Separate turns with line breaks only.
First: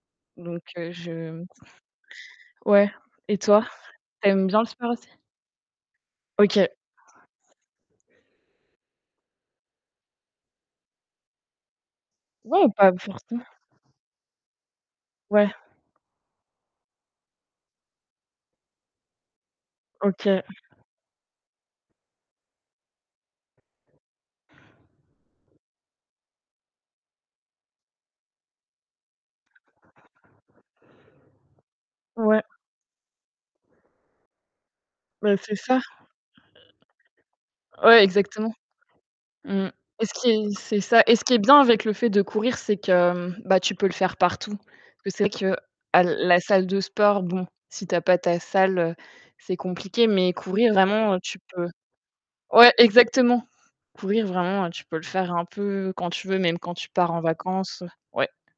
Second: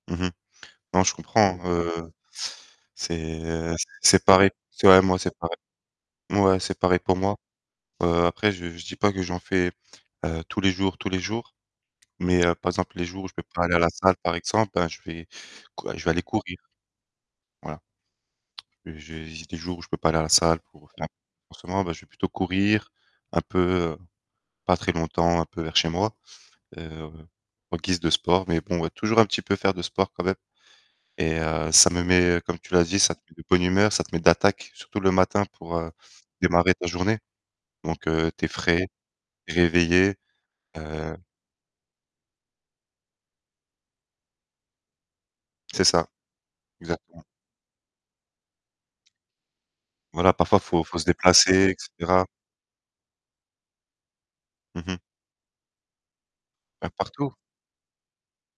Mmh mh.
Donc heu,
Non, je
je
comprends, heu,
ouais. Et toi,
c'est c'est
tu aimes
pareil.
bien le sport
Toi et
aussi?
moi c'est pareil. Mouais,
OK.
c'est pareil pour moi. Heu, après, je je dis pas que j'en fais, heu, tous les jours, tous les jours mais heu,
Ouais,
par
pas
exemple, les jours où je peux
forcément.
pas aller à la salle par exemple, ben je vais
Ouais.
cou je vais aller courir voilà. J'ai j'ai des jours où je peux pas aller à la
OK.
salle pour [unintelligible] en ce moment, bah je vais plutôt courir, un peu, heu, pas très longtemps, un peu vers chez moi, heu, en guise de sport mais bon ouais, toujours un petit peu faire de sport quand même. Et heu, ça me met, heu,
Ouais.
comme tu l'as dit, ça te met de bonne humeur, ça te met d'attaque, surtout le
Bah
matin
c'est
pour,
ça.
heu, démarrer ta journée.
Ouais,
Donc heu, tu es
exactement.
frais,
Mmh et ce
réveillé,
qui est c'est ça
heu
et ce qui est bien avec le fait de courir, c'est que, mmh, bah tu peux le faire partout. Parce que c'est vrai
C'est
qu'à
ça,
la salle de sport,
exactement.
bon, si tu as pas ta salle, heu, c'est compliqué
Voilà,
mais
parfois,
courir
faut faut se
vraiment, heu, tu peux
déplacer et cetera.
ouais, exactement. Courir, vraiment, heu,
Mmh
tu peux
mh.
le faire un peu quand tu veux, même quand
Bah
tu pars en
partout.
vacances ouais.